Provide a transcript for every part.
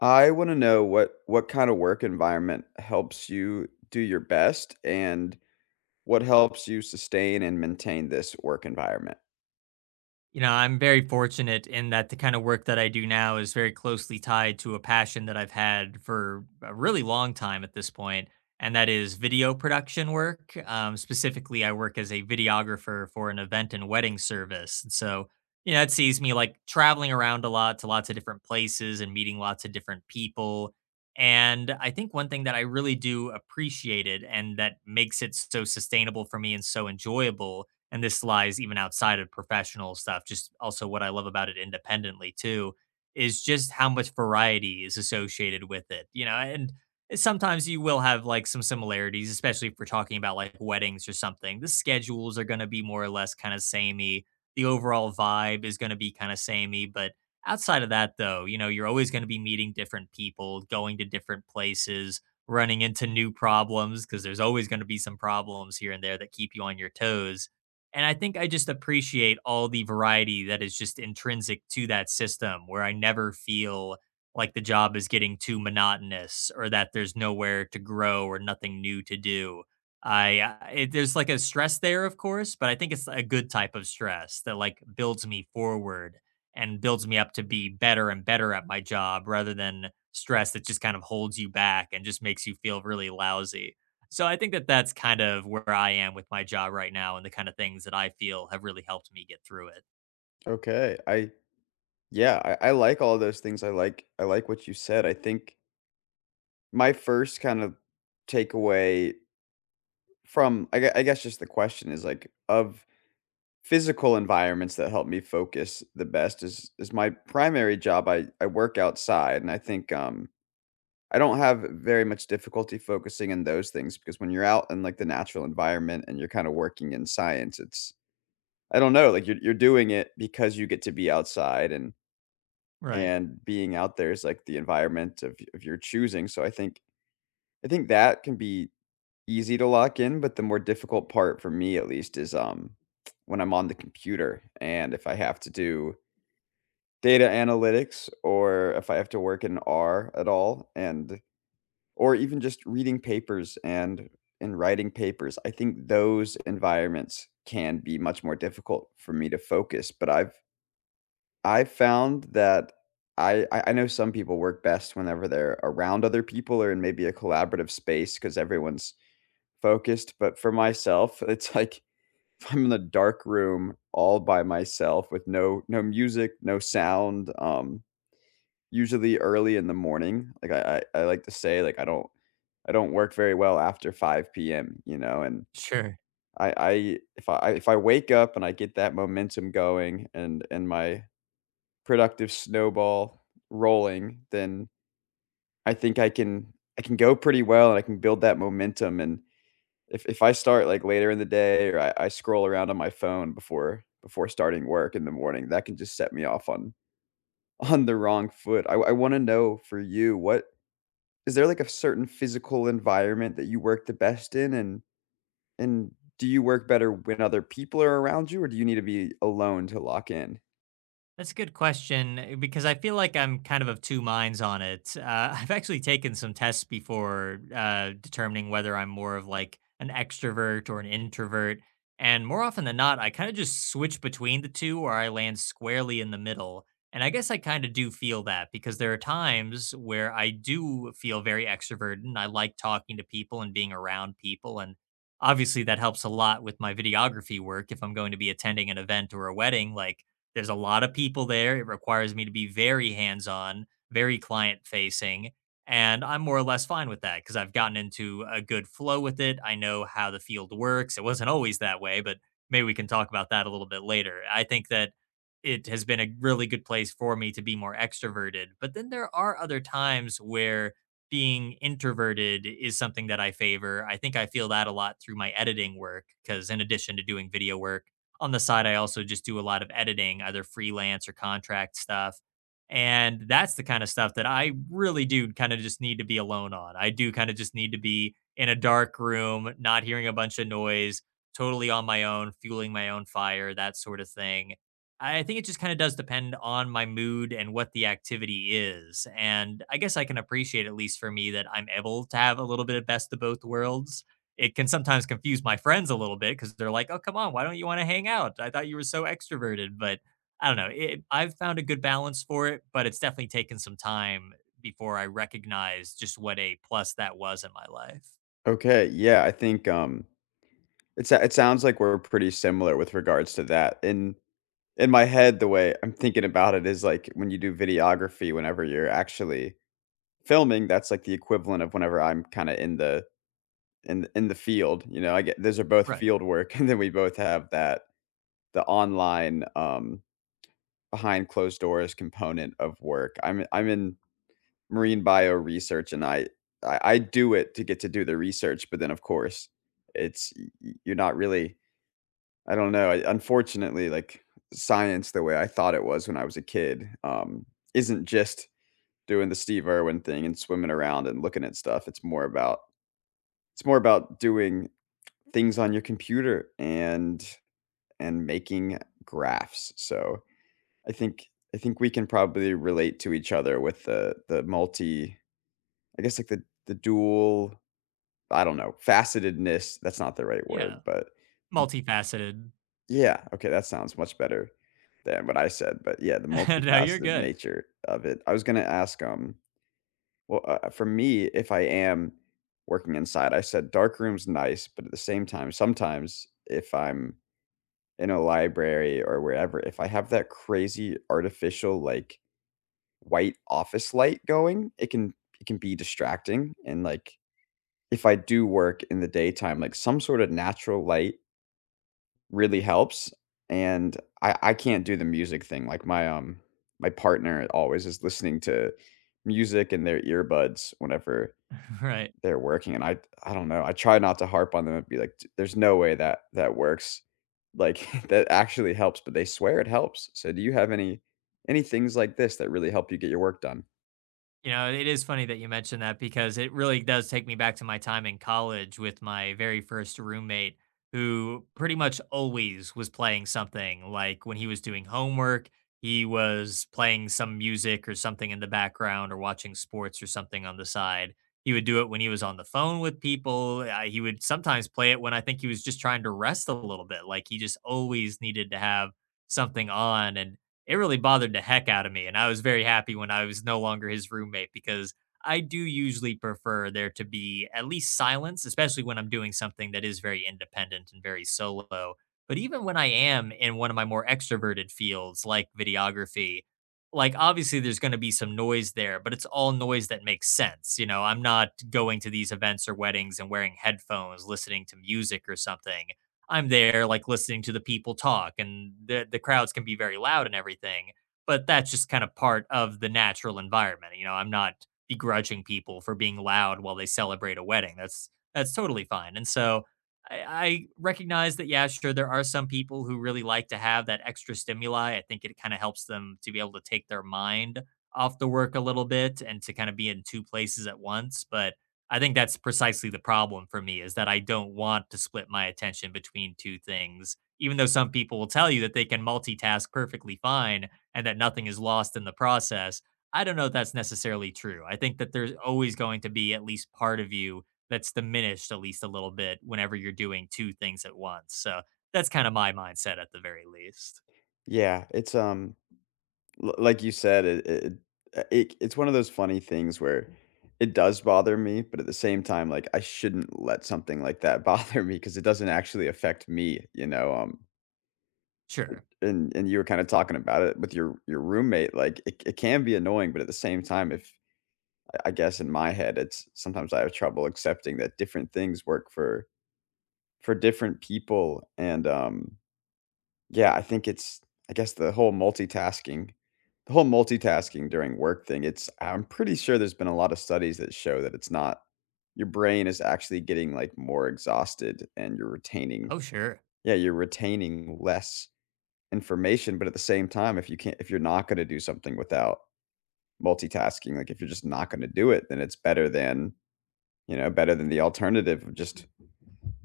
I wanna know what kinda work environment helps you do your best, and what helps you sustain and maintain this work environment? You know, I'm very fortunate in that the kind of work that I do now is very closely tied to a passion that I've had for a really long time at this point, and that is video production work. Specifically, I work as a videographer for an event and wedding service. And so, you know, it sees me like traveling around a lot to lots of different places and meeting lots of different people. And I think one thing that I really do appreciate it and that makes it so sustainable for me and so enjoyable, and this lies even outside of professional stuff, just also what I love about it independently too, is just how much variety is associated with it. And sometimes you will have like some similarities, especially if we're talking about like weddings or something. The schedules are going to be more or less kind of samey, the overall vibe is going to be kind of samey, but outside of that though, you're always going to be meeting different people, going to different places, running into new problems because there's always going to be some problems here and there that keep you on your toes. And I think I just appreciate all the variety that is just intrinsic to that system where I never feel like the job is getting too monotonous or that there's nowhere to grow or nothing new to do. There's like a stress there of course, but I think it's a good type of stress that like builds me forward and builds me up to be better and better at my job rather than stress that just kind of holds you back and just makes you feel really lousy. So I think that that's kind of where I am with my job right now and the kind of things that I feel have really helped me get through it. Okay, I like all those things. I like what you said. I think my first kind of takeaway from I guess just the question is, like, of physical environments that help me focus the best is my primary job. I work outside, and I think, I don't have very much difficulty focusing in those things, because when you're out in, like, the natural environment and you're kinda working in science, it's I don't know, like, you're doing it because you get to be outside, and Right. Being out there is, like, the environment of your choosing. So I think that can be easy to lock in, but the more difficult part for me at least is, when I'm on the computer, and if I have to do data analytics, or if I have to work in R at all, and or even just reading papers and writing papers. I think those environments can be much more difficult for me to focus, but I've found that I know some people work best whenever they're around other people, or in maybe a collaborative space because everyone's focused, but for myself, it's like if I'm in a dark room all by myself with no music, no sound, usually early in the morning, like, I like to say, like, I don't work very well after 5 p.m., you know, and Sure. I if I wake up and I get that momentum going, and my productive snowball rolling, then I can go pretty well and I can build that momentum. And if I start, like, later in the day, or I scroll around on my phone before starting work in the morning, that can just set me off on on the wrong foot. I wanna know for you, what is there like a certain physical environment that you work the best in, and and do you work better when other people are around you, or do you need to be alone to lock in? That's a good question eh, because I feel like I'm kind of two minds on it. I've actually taken some tests before determining whether I'm more of like an extrovert or an introvert. And more often than not, I kind of just switch between the two or I land squarely in the middle. And I guess I kind of do feel that because there are times where I do feel very extroverted and I like talking to people and being around people. And obviously, that helps a lot with my videography work if I'm going to be attending an event or a wedding. Like, there's a lot of people there. It requires me to be very hands on, very client facing. And I'm more or less fine with that because I've gotten into a good flow with it. I know how the field works. It wasn't always that way, but maybe we can talk about that a little bit later. I think that it has been a really good place for me to be more extroverted. But then there are other times where being introverted is something that I favor. I think I feel that a lot through my editing work because, in addition to doing video work, on the side, I also just do a lot of editing, either freelance or contract stuff. And that's the kind of stuff that I really do kind of just need to be alone on. I do kind of just need to be in a dark room, not hearing a bunch of noise, totally on my own, fueling my own fire, that sort of thing. I think it just kind of does depend on my mood and what the activity is. And I guess I can appreciate, at least for me, that I'm able to have a little bit of best of both worlds. It can sometimes confuse my friends a little bit because they're like, "Oh, come on, why don't you want to hang out? I thought you were so extroverted." But I don't know. I've found a good balance for it, but it's definitely taken some time before I recognized just what a plus that was in my life. Okay, yeah, I think, it's it sounds like we're pretty similar with regards to that. In my head, the way I'm thinking about it is like when you do videography, whenever you're actually filming, that's like the equivalent of whenever I'm kind of in the in the field. You know, I get those are both Right. field work, and then we both have that the online behind closed doors component of work. I'm in marine bio research, and I do it to get to do the research, but then of course it's you're not really I don't know. Unfortunately, like, science the way I thought it was when I was a kid, isn't just doing the Steve Irwin thing and swimming around and looking at stuff. It's more about doing things on your computer, and making graphs. So I think we can probably relate to each other with the multi, I guess, like, the dual, I don't know, facetedness. That's not the right Yeah, word, but multifaceted. yeah, okay, that sounds much better than what I said, but yeah, the No, you're multifaceted good. nature of it. I was gonna ask, well, for me, if I am working inside, I said dark room's nice, but at the same time, sometimes if I'm in a library or wherever, if I have that crazy artificial, like, white office light going, it can be distracting. And, like, if I do work in the daytime, like, some sort of natural light really helps. And I can't do the music thing, like, my, my partner always is listening to music in their earbuds whenever Right. they're working, and I don't know, I try not to harp on them and be like, "D there's no way that that works." Like, that actually helps, but they swear it helps. So do you have any things like this that really help you get your work done? You know, it is funny that you mentioned that because it really does take me back to my time in college with my very first roommate who pretty much always was playing something. Like when he was doing homework, he was playing some music or something in the background or watching sports or something on the side. He would do it when he was on the phone with people. He would sometimes play it when I think he was just trying to rest a little bit. Like he just always needed to have something on and it really bothered the heck out of me. And I was very happy when I was no longer his roommate because I do usually prefer there to be at least silence, especially when I'm doing something that is very independent and very solo. But even when I am in one of my more extroverted fields like videography, like obviously there's going to be some noise there, but it's all noise that makes sense. You know, I'm not going to these events or weddings and wearing headphones, listening to music or something. I'm there like listening to the people talk and the crowds can be very loud and everything, but that's just kind of part of the natural environment. You know, I'm not begrudging people for being loud while they celebrate a wedding. That's totally fine. And so I, I recognize that yeah, sure, there are some people who really like to have that extra stimuli. I think it kind of helps them to be able to take their mind off the work a little bit and to kind of be in two places at once. But I think that's precisely the problem for me is that I don't want to split my attention between two things, even though some people will tell you that they can multitask perfectly fine and that nothing is lost in the process. I don't know if that's necessarily true. I think that there's always going to be at least part of you that's diminished at least a little bit whenever you're doing two things at once. So that's kind of my mindset at the very least. Yeah, it's, l like you said, it it's one of those funny things where it does bother me, but at the same time, like, I shouldn't let something like that bother me, because it doesn't actually affect me, you know, Sure. and you were kinda talking about it with your roommate, like, it can be annoying, but at the same time, if I guess in my head, it's sometimes I have trouble accepting that different things work for different people, and, yeah, I think it's, I guess, the whole multitasking during work thing. It's I'm pretty sure there's been a lot of studies that show that it's not your brain is actually getting, like, more exhausted, and you're retaining Oh, sure. yeah, you're retaining less information. But at the same time, if you can't if you're not gonna do something without multitasking, like, if you're just not gonna do it, then it's better than, you know, better than the alternative of just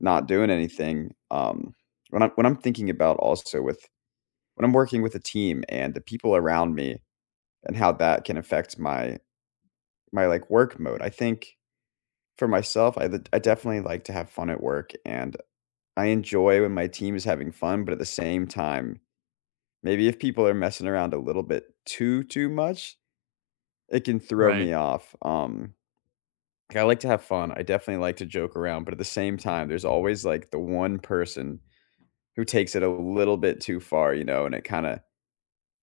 not doing anything. When I'm thinking about also with when I'm working with a team and the people around me, and how that can affect my like work mode. I think for myself, I definitely like to have fun at work, and I enjoy when my team is having fun, but at the same time, maybe if people are messing around a little bit too much, it can throw me Right. off. Um, like, I like to have fun. I definitely like to joke around, but at the same time, there's always like the one person who takes it a little bit too far, you know, and it kind of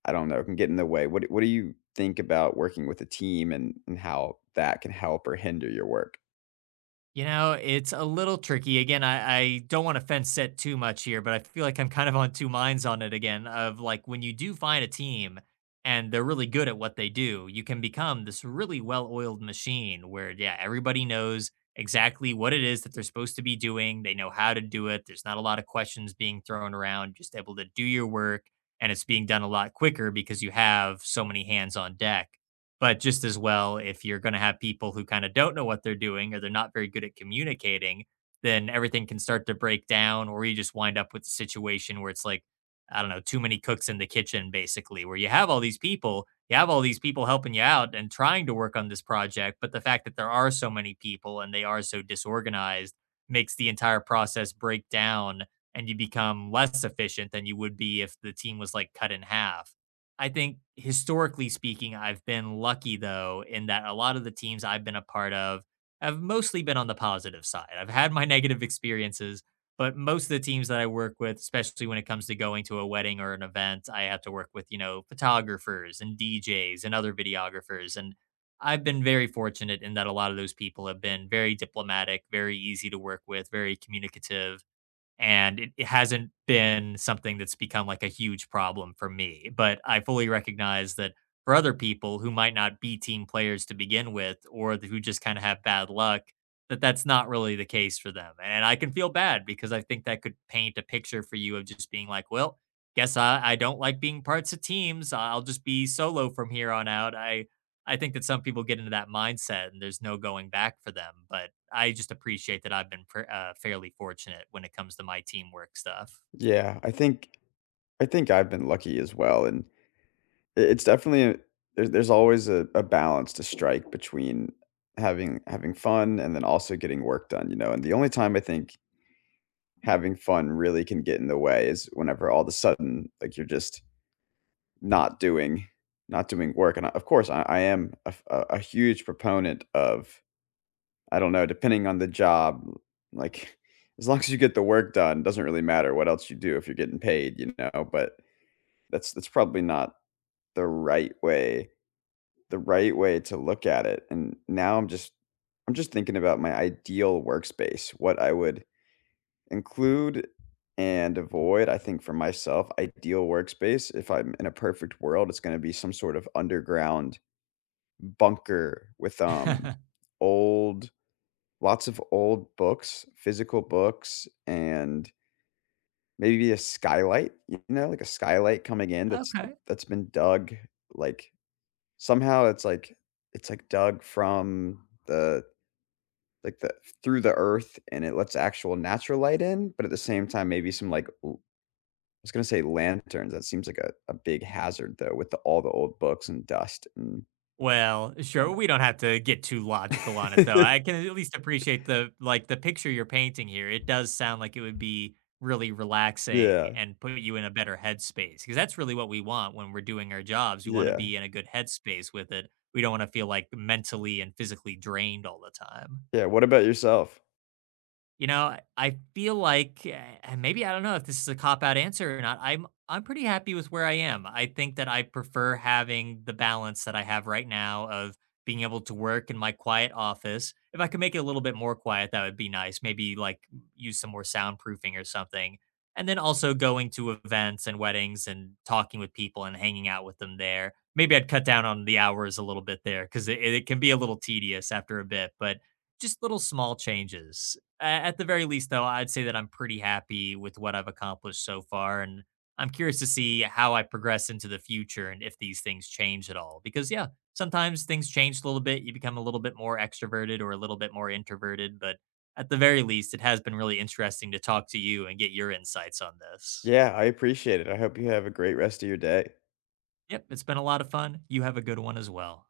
I don't know, can get in the way. What do you think about working with a team, and how that can help or hinder your work? You know, it's a little tricky. Again, I don't want to fence set too much here, but I feel like I'm kind of on two minds on it again of like when you do find a team and they're really good at what they do, you can become this really well oiled machine where, yeah, everybody knows exactly what it is that they're supposed to be doing. They know how to do it. There's not a lot of questions being thrown around, just able to do your work. And it's being done a lot quicker because you have so many hands on deck. But just as well, if you're going to have people who kind of don't know what they're doing or they're not very good at communicating, then everything can start to break down, or you just wind up with a situation where it's like, I don't know, too many cooks in the kitchen, basically, where you have all these people, you have all these people helping you out and trying to work on this project. But the fact that there are so many people and they are so disorganized makes the entire process break down and you become less efficient than you would be if the team was like cut in half. I think historically speaking, I've been lucky though, in that a lot of the teams I've been a part of have mostly been on the positive side. I've had my negative experiences, but most of the teams that I work with, especially when it comes to going to a wedding or an event, I have to work with, you know, photographers and DJs and other videographers. And I've been very fortunate in that a lot of those people have been very diplomatic, very easy to work with, very communicative and it hasn't been something that's become like a huge problem for me. But I fully recognize that for other people who might not be team players to begin with, or th- who just kind of have bad luck, that that's not really the case for them. And I can feel bad because I think that could paint a picture for you of just being like, well, guess I don't like being parts of teams. I'll just be solo from here on out. I think that some people get into that mindset and there's no going back for them, but I just appreciate that I've been pr fairly fortunate when it comes to my teamwork stuff. Yeah, I think I've been lucky as well. And I it's definitely a there's always a balance to strike between having fun and then also getting work done, you know? And the only time I think having fun really can get in the way is whenever all of a sudden, like, you're just not doing not doing work. And, I- of course, I am a f a huge proponent of, I don't know, depending on the job, like, as long as you get the work done, doesn't really matter what else you do if you're getting paid, you know. But that's probably not the right way to look at it. And now I'm just thinking about my ideal workspace, what I would include and avoid. I think for myself, ideal workspace, if I'm in a perfect world, it's gonna be some sort of underground bunker with, old lots of old books, physical books, and maybe a skylight, you know, like a skylight coming in that's Okay. Been dug, like, somehow it's like dug from the like the through the earth, and it lets actual natural light in. But at the same time, maybe some like l I was gonna say lanterns. That seems like a big hazard though, with the all the old books and dust and Well, sure, we don't have to get too logical on it though. I can at least appreciate the like, the picture you're painting here. It does sound like it would be really relaxing yeah, and put you in a better headspace, because that's really what we want when we're doing our jobs. We wanna yeah, be in a good headspace with it. We don't wanna feel, like, mentally and physically drained all the time. yeah, what about yourself? You know, I feel like, eh, and maybe I don't know if this is a cop out answer or not. I'm pretty happy with where I am. I think that I prefer having the balance that I have right now of being able to work in my quiet office. If I could make it a little bit more quiet, that would be nice. Maybe like use some more soundproofing or something. And then also going to events and weddings and talking with people and hanging out with them there. Maybe I'd cut down on the hours a little bit there because it can be a little tedious after a bit, but just little small changes at the very least, though, I'd say that I'm pretty happy with what I've accomplished so far. And I'm curious to see how I progress into the future and if these things change at all. Because, yeah, sometimes things change a little bit. You become a little bit more extroverted or a little bit more introverted. But at the very least, it has been really interesting to talk to you and get your insights on this. Yeah, I appreciate it. I hope you have a great rest of your day. Yep, it's been a lot of fun. You have a good one as well.